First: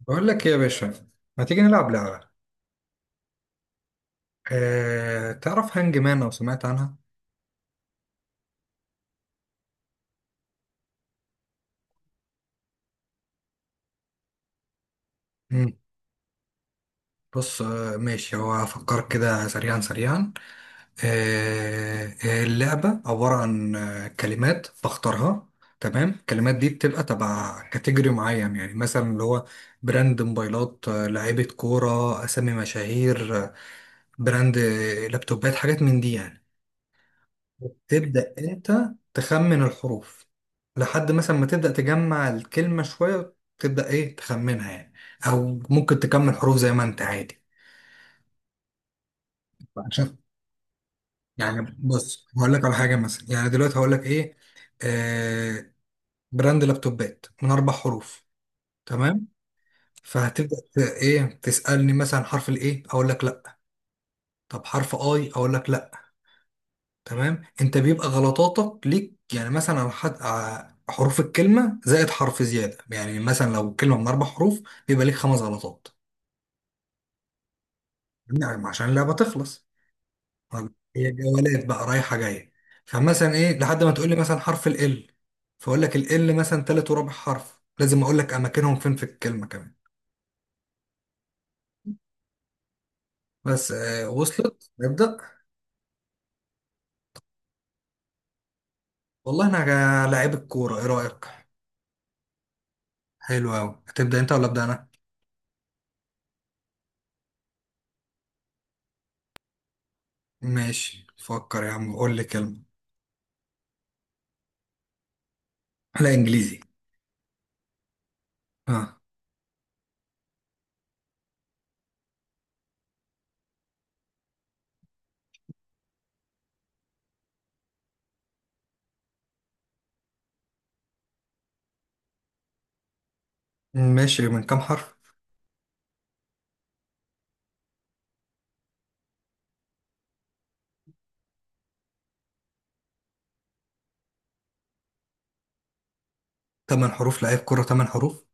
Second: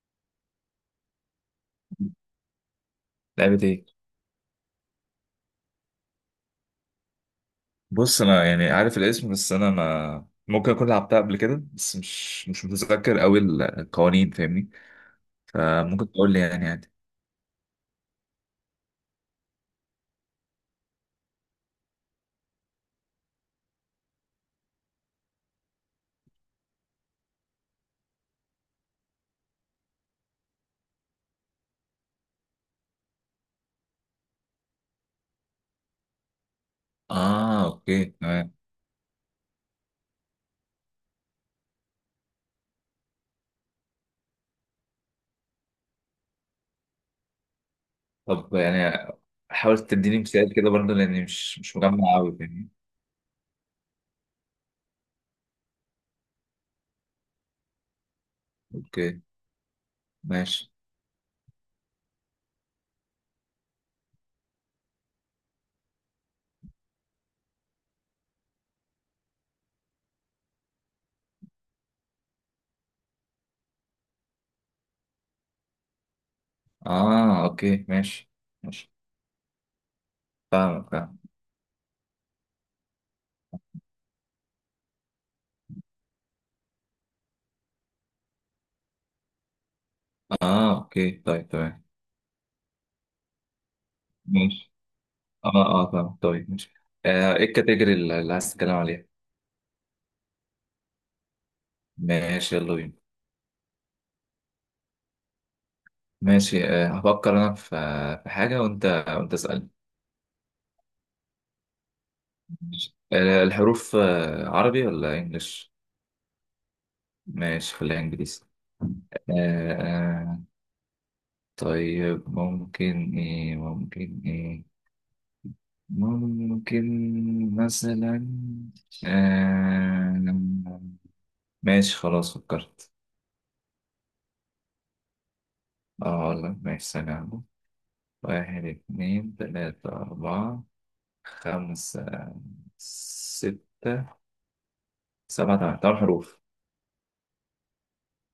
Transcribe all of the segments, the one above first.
بقول لك إيه يا باشا؟ ما تيجي نلعب لعبة؟ لعبة ايه؟ تعرف هانج مان او سمعت عنها؟ بص انا يعني عارف الاسم، بس انا ما ممكن اكون لعبتها قبل كده. بس مش متذكر قوي القوانين، فاهمني؟ مم. فممكن تقول لي يعني عادي. بص، ماشي، هو هفكر كده سريعا سريعا. أه اللعبة عبارة عن كلمات بختارها. تمام، الكلمات دي بتبقى تبع كاتيجوري معين، يعني مثلا اللي هو براند موبايلات، لعيبة كورة، أسامي مشاهير، براند لابتوبات، حاجات من دي يعني. اه اوكي تبدأ تمام. انت تخمن الحروف لحد مثلا ما تبدأ تجمع الكلمة شوية، تبدأ ايه تخمنها يعني، او ممكن تكمل حروف زي ما انت عادي. طب يعني حاول عشان تديني مثال كده برضه، لاني مش يعني، مش مجمع بص قوي هقول لك يعني. على حاجة مثلا، يعني دلوقتي هقول لك ايه، آه براند لابتوبات من اربع حروف. اوكي تمام، فهتبدأ ماشي. ايه تسألني مثلا حرف الايه، اقول لك لا. طب حرف اي، اقول لك لا. تمام، انت بيبقى غلطاتك ليك، يعني مثلا على حد حروف الكلمه زائد حرف زياده، يعني مثلا لو كلمه من اربع حروف، بيبقى ليك خمس غلطات، اه اوكي ماشي. يعني عشان ماشي، اللعبه تخلص. طب فاهمك هي فاهم. جولات بقى، رايحه جايه. فمثلا ايه لحد ما تقول لي مثلا حرف ال، فاقول لك ال مثلا تالت ورابع حرف، لازم اقول لك اماكنهم فين في الكلمه كمان. اه اوكي طيب تمام بس وصلت، ماشي. نبدا. اه اه فاهم طيب ماشي. ايه الكاتيجوري اللي عايز تتكلم عليها؟ والله، انا لعيب الكوره، ايه رايك؟ ماشي يلا بينا. حلو قوي، هتبدا انت ولا ابدا انا؟ ماشي. هفكر أنا في في حاجة، وأنت اسألني. ماشي، فكر يا عم، قول لي كلمه. ماشي. الحروف عربي ولا إنجليش؟ لا، انجليزي. ماشي، خليها إنجليزي. ها؟ آه، آه، طيب ممكن إيه ممكن مثلا آه، ماشي خلاص فكرت. ماشي، من كام حرف؟ اه والله ماشي ثانية. واحد اتنين تلاتة أربعة خمسة ستة سبعة. تمام تمام حروف. تمن حروف؟ لعيب كرة تمن حروف؟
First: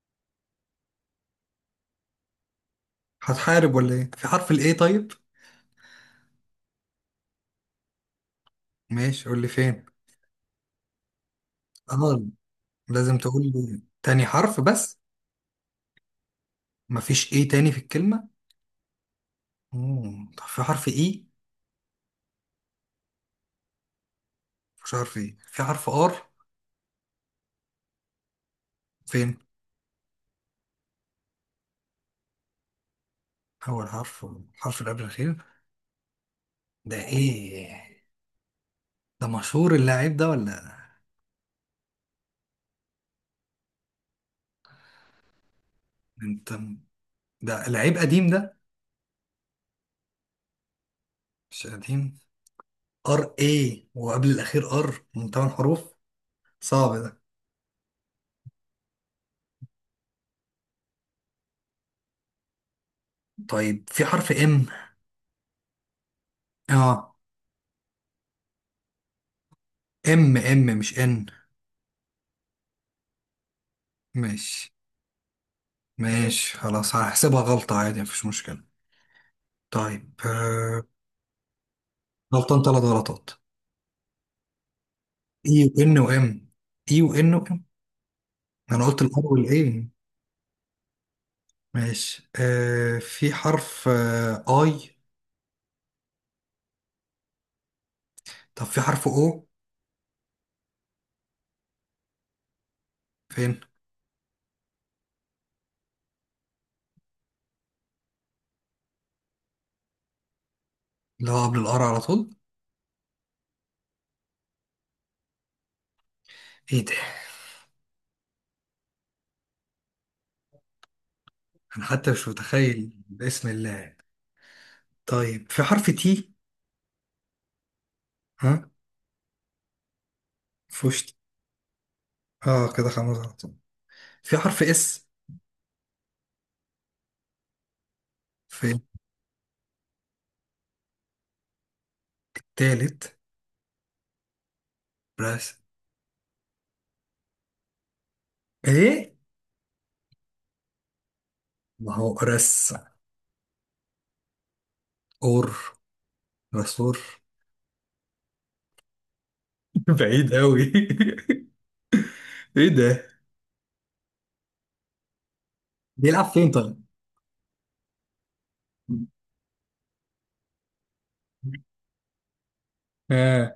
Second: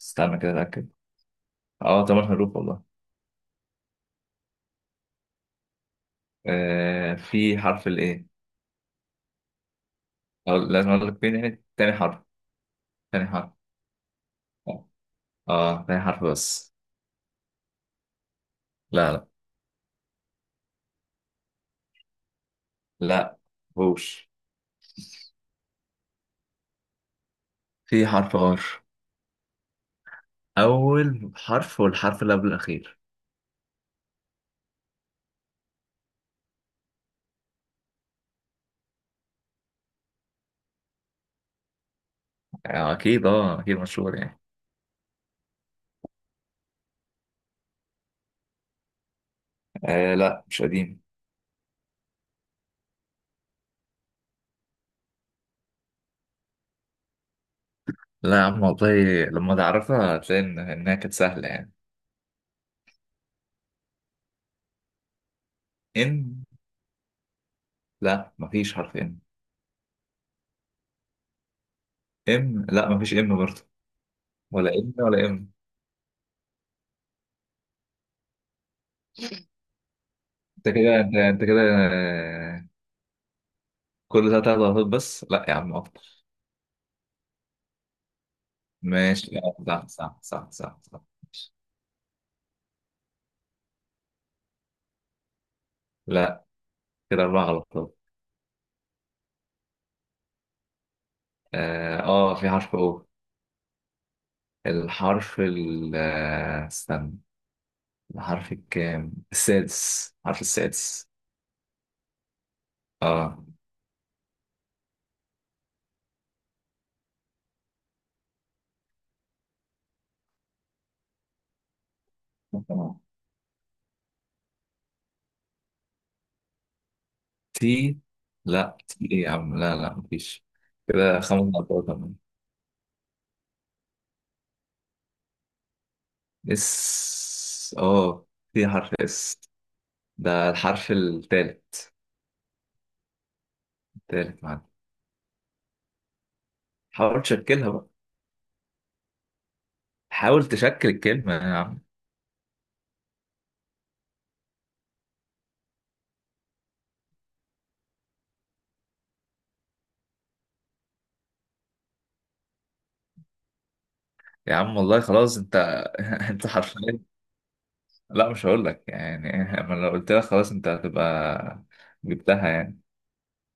استنى كده أتأكد. اه طبعا حروف والله. هتحارب ولا ايه؟ في حرف الايه؟ طيب. آه، في حرف الايه. ماشي، قول لي فين. أو لازم اقول لك فين يعني؟ تاني اه، حرف لازم تاني تقول حرف لي تاني حرف اه. بس. تاني حرف بس. مفيش ايه تاني في الكلمة؟ لا لا مم. طب في حرف اي؟ لا هوش. مفيش حرف ايه؟ في حرف ار؟ في حرف ار. فين؟ اول حرف والحرف اللي قبل الاخير. اول حرف، الحرف اللي قبل الاخير؟ ده ايه؟ ده مشهور اللاعب ده ولا؟ آه اكيد، اه اكيد مشهور يعني. انت، ده لعيب قديم ده؟ آه لا، مش قديم. مش قديم؟ ار ايه، وقبل الاخير ار، من تمن حروف؟ صعب ده. لا يا عم والله لما تعرفها هتلاقي انها كانت سهله يعني. طيب في حرف ام؟ ان؟ اه. لا، مفيش حرف ان. ام ام مش ان. ام؟ لا، مفيش ام برضه. ماشي. ولا ان ولا ام. ماشي، خلاص، هحسبها غلطة عادي، مفيش مشكلة. طيب. انت كده انت أنت كده. غلطان آه، ثلاث غلطات. كل ده تلات غلطات بس؟ لا اي يا عم وان اكتر. وام، اي وان وام، انا قلت الار ماشي. آه، صح والاي. صح صح صح صح ماشي. ماشي، في حرف اي؟ لا، كده اربع غلطات. طب في حرف او؟ اه، آه، في حرف او. فين؟ الحرف ال آه، استنى. الحرف الكام؟ السادس، الحرف السادس. اللي هو قبل الار على طول؟ اه ايه ده؟ انا حتى مش متخيل، تمام. باسم الله. طيب في حرف تي؟ تي؟ ها؟ لا تي ايه يا عم، لا لا مفيش. فوشت. كده خمس غلطات كمان. اه، كده خمس غلطات. في حرف اس؟ اس؟ اه، في في؟ حرف اس. ده الحرف التالت. التالت؟ التالت معانا. بس. حاول تشكلها بقى. ايه؟ حاول تشكل الكلمة يا عم. ما هو رس، اور، رسور. بعيد قوي. ايه ده؟ يا عم والله خلاص انت بيلعب انت فين طيب؟ حرفيا. لا مش هقول لك يعني. انا لو قلت لك خلاص انت هتبقى جبتها يعني. اه.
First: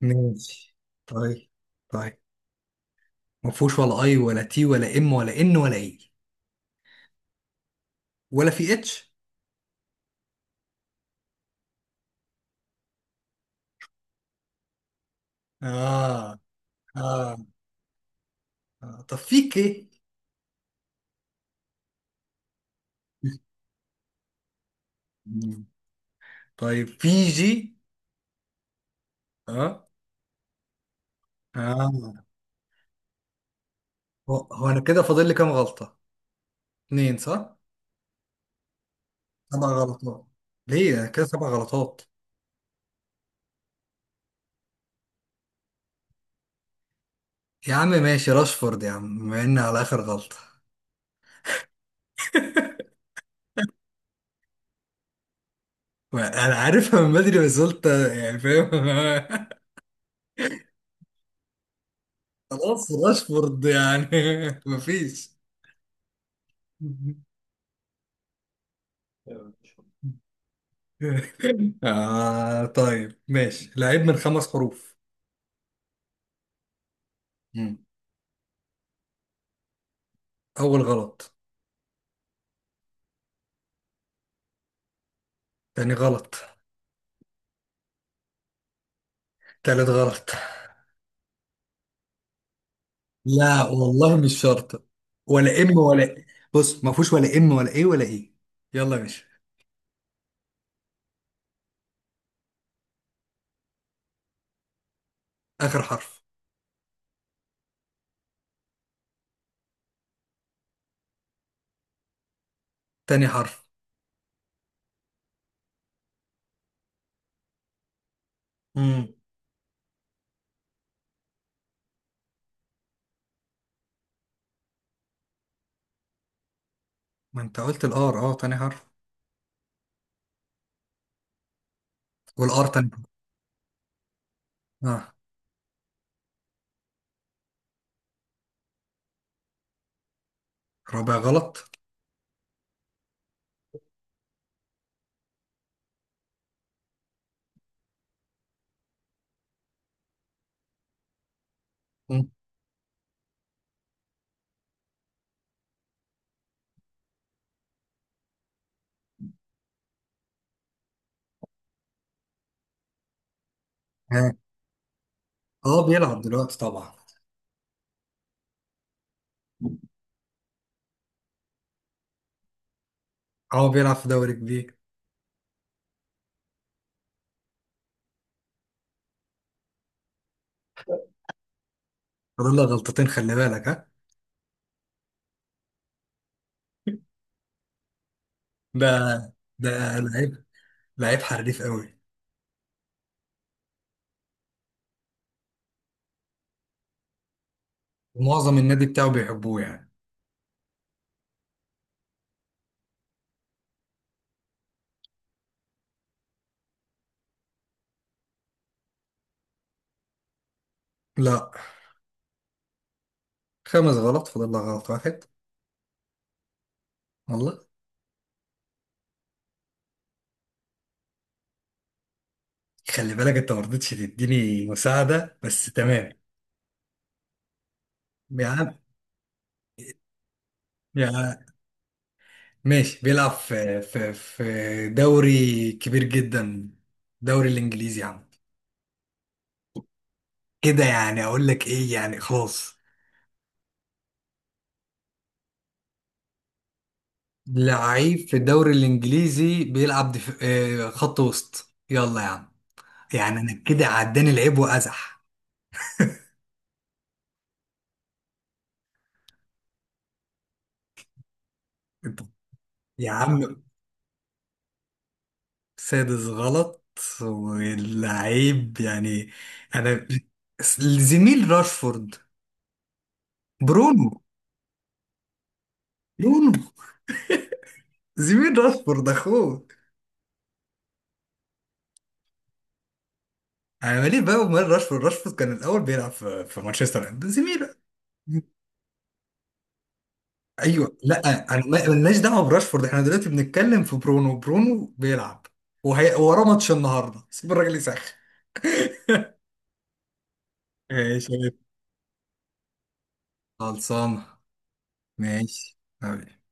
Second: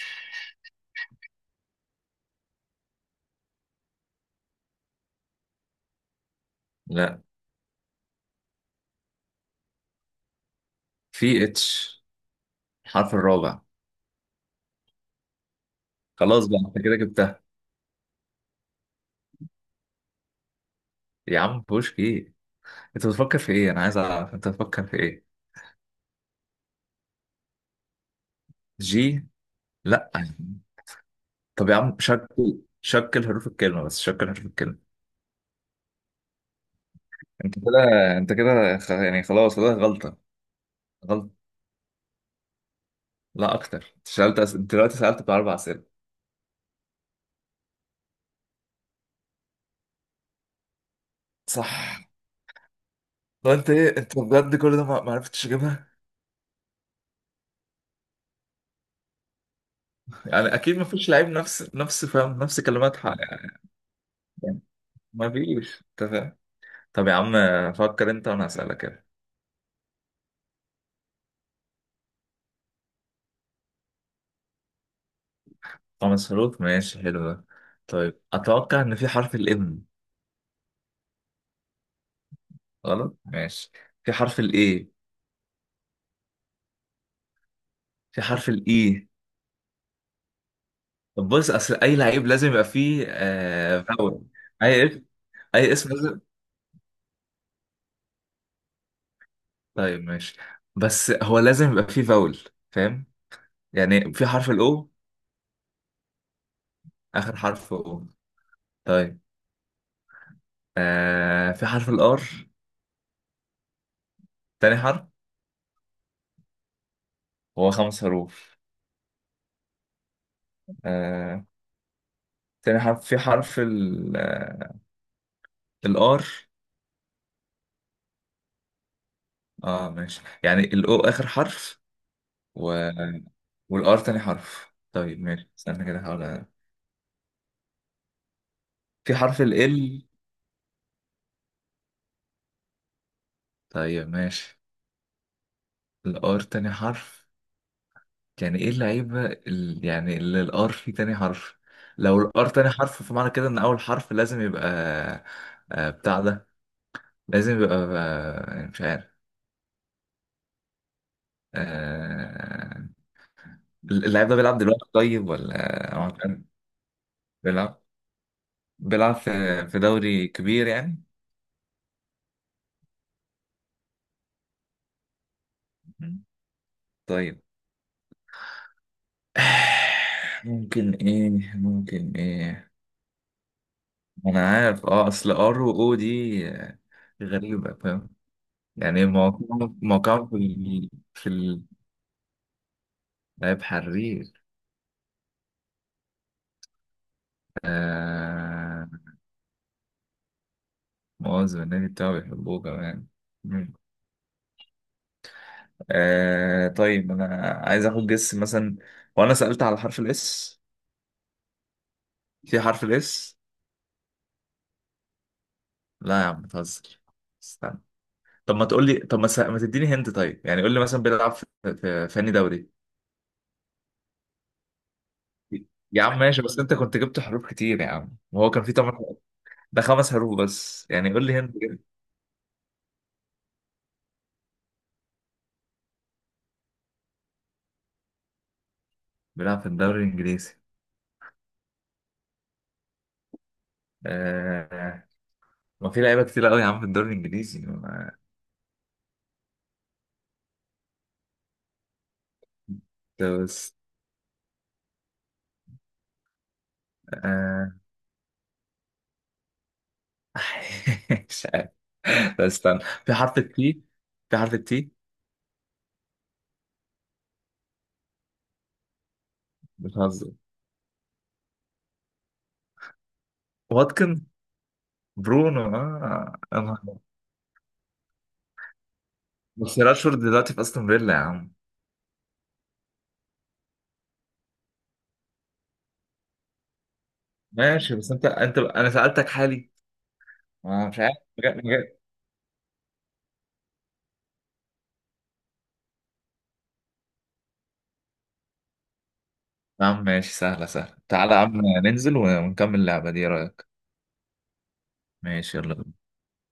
ماشي. طيب، طيب، ما فيهوش ولا اي ولا تي ولا ام ولا ان ولا اي. لا. ولا في اتش؟ في اتش. الحرف الرابع. آه. خلاص بقى انت كده اه، جبتها. اه، طب في كي؟ يا عم بوش ايه؟ انت بتفكر في ايه؟ انا عايز اعرف انت بتفكر في ايه. مم. طيب في جي؟ جي؟ اه. لا. طب يا عم اه شكل حروف الكلمة بس، شكل هو حروف هو الكلمة. انا كده فاضل لي كام غلطة؟ اتنين، انت صح؟ كده، خلاص سبع كده غلطة. غلطات؟ ليه انا كده غلط. سبع غلطات؟ لا اكتر. انت سألت انت دلوقتي سألت باربع اسئلة. يا عم ماشي، راشفورد يا عم، بما ان على اخر غلطة. صح. وانت ايه انت بجد كل ده ما عرفتش اجيبها؟ انا عارفها من بدري، بس قلت يعني، فاهم؟ يعني اكيد ما فيش لعيب نفس فاهم نفس خلاص كلمات حق راشفورد يعني. يعني. ما مفيش. فيش انت فاهم. طب يا عم فكر انت وانا اسالك كده. طيب، ماشي، لعيب من خمس حروف. خمس حروف ماشي، حلو ده. مم. طيب اتوقع ان في حرف الام. أول غلط. غلط؟ ماشي. في حرف الاي. تاني غلط. في حرف الاي تالت غلط. طب بص اصل اي لعيب لازم يبقى فيه لا والله، فاول. مش اي شرط. اسم، ولا اي ام اسم ولا لازم. إيه. بص، ما فيهوش ولا ام ولا ايه ولا ايه. يلا يا باشا. طيب ماشي بس هو لازم يبقى فيه فاول. فاهم؟ يعني في حرف الاو. آخر حرف. اخر حرف؟ او. طيب. في حرف الار. تاني حرف. تاني حرف هو خمس حروف. مم. آه. تاني حرف في حرف ال الار. ما انت قلت الار، اه، تاني حرف. اه ماشي، يعني الاو اخر حرف والار و تاني. والار تاني حرف. اه، طيب ماشي استنى كده احاول في حرف ال. رابع غلط. طيب ماشي. الار تاني حرف يعني ايه يعني اللي الار فيه تاني حرف؟ لو مم. الار تاني حرف، فمعنى كده ان اول حرف لازم يبقى بتاع ده، لازم يبقى مش عارف. آه، اللاعب ها؟ ده بيلعب دلوقتي طيب، اه، ولا هو بيلعب كان دلوقتي طبعا. بيلعب؟ بيلعب في دوري كبير يعني؟ اه، بيلعب في دوري كبير. مم. طيب. ممكن ايه ممكن فاضل له ايه؟ غلطتين، خلي بالك، ها. انا عارف، اه اصل ار و او دي غريبة فاهم؟ ده يعني موقعهم ده موقعهم لعيب، لعيب حريف قوي. لعيب حرير. ومعظم النادي آه. بتاعه بيحبوه يعني. مؤاخذة النادي بتاعه بيحبوه كمان. مم. طيب انا عايز اخد جس مثلا. وانا سألت على حرف الاس. لا، في حرف الاس؟ خمس غلط، فاضل لك غلط واحد. لا يا عم بتهزر. والله. استنى. طب ما تقول لي طب ما, س... ما تديني هنت طيب، يعني قول لي مثلا بيلعب في أنهي دوري؟ خلي بالك، انت ما رضيتش تديني مساعدة، بس يا تمام. عم ماشي، بس انت كنت جبت حروف كتير يا عم، يا وهو كان في عم. ثمان حروف. ده خمس حروف بس. يا يعني قول لي عم. هنت كده. ماشي، بيلعب في دوري كبير جدا، دوري الانجليزي يا عم. بيلعب في الدوري الانجليزي. كده يعني اقول لك ايه، يعني خلاص. آه. ما في لعيبه كتير قوي يا عم في الدوري الانجليزي لعيب في الدوري الانجليزي، بيلعب دف... آه، خط وسط، يلا يا عم، يعني انا بس كده عداني لعيب وازح. آه... مش عارف. طب طب استنى. يا في حرف عم، التي. في حرف التي سادس غلط، واللعيب يعني، انا، بتهزر. زميل راشفورد، برونو. واتكن. برونو اه برونو زميل راشفورد، اخوه. بس راشفورد دلوقتي في استون فيلا يا عم. انا مالي بقى ومال راشفورد. راشفورد كان الاول بيلعب في مانشستر، ده زميله. ماشي، بس انت انا سألتك حالي. ما ايوه، مش عارف لا، انا مجا-. مالناش دعوه براشفورد، احنا دلوقتي بنتكلم في برونو. برونو بيلعب، وهي وراه ماتش النهارده، سيب الراجل يسخن. يا عم ماشي سهلة ماشي. تعالى يا عم ننزل ونكمل اللعبة دي، ايه رأيك؟ خلصانه. ماشي ماشي. يلا. حبيبي.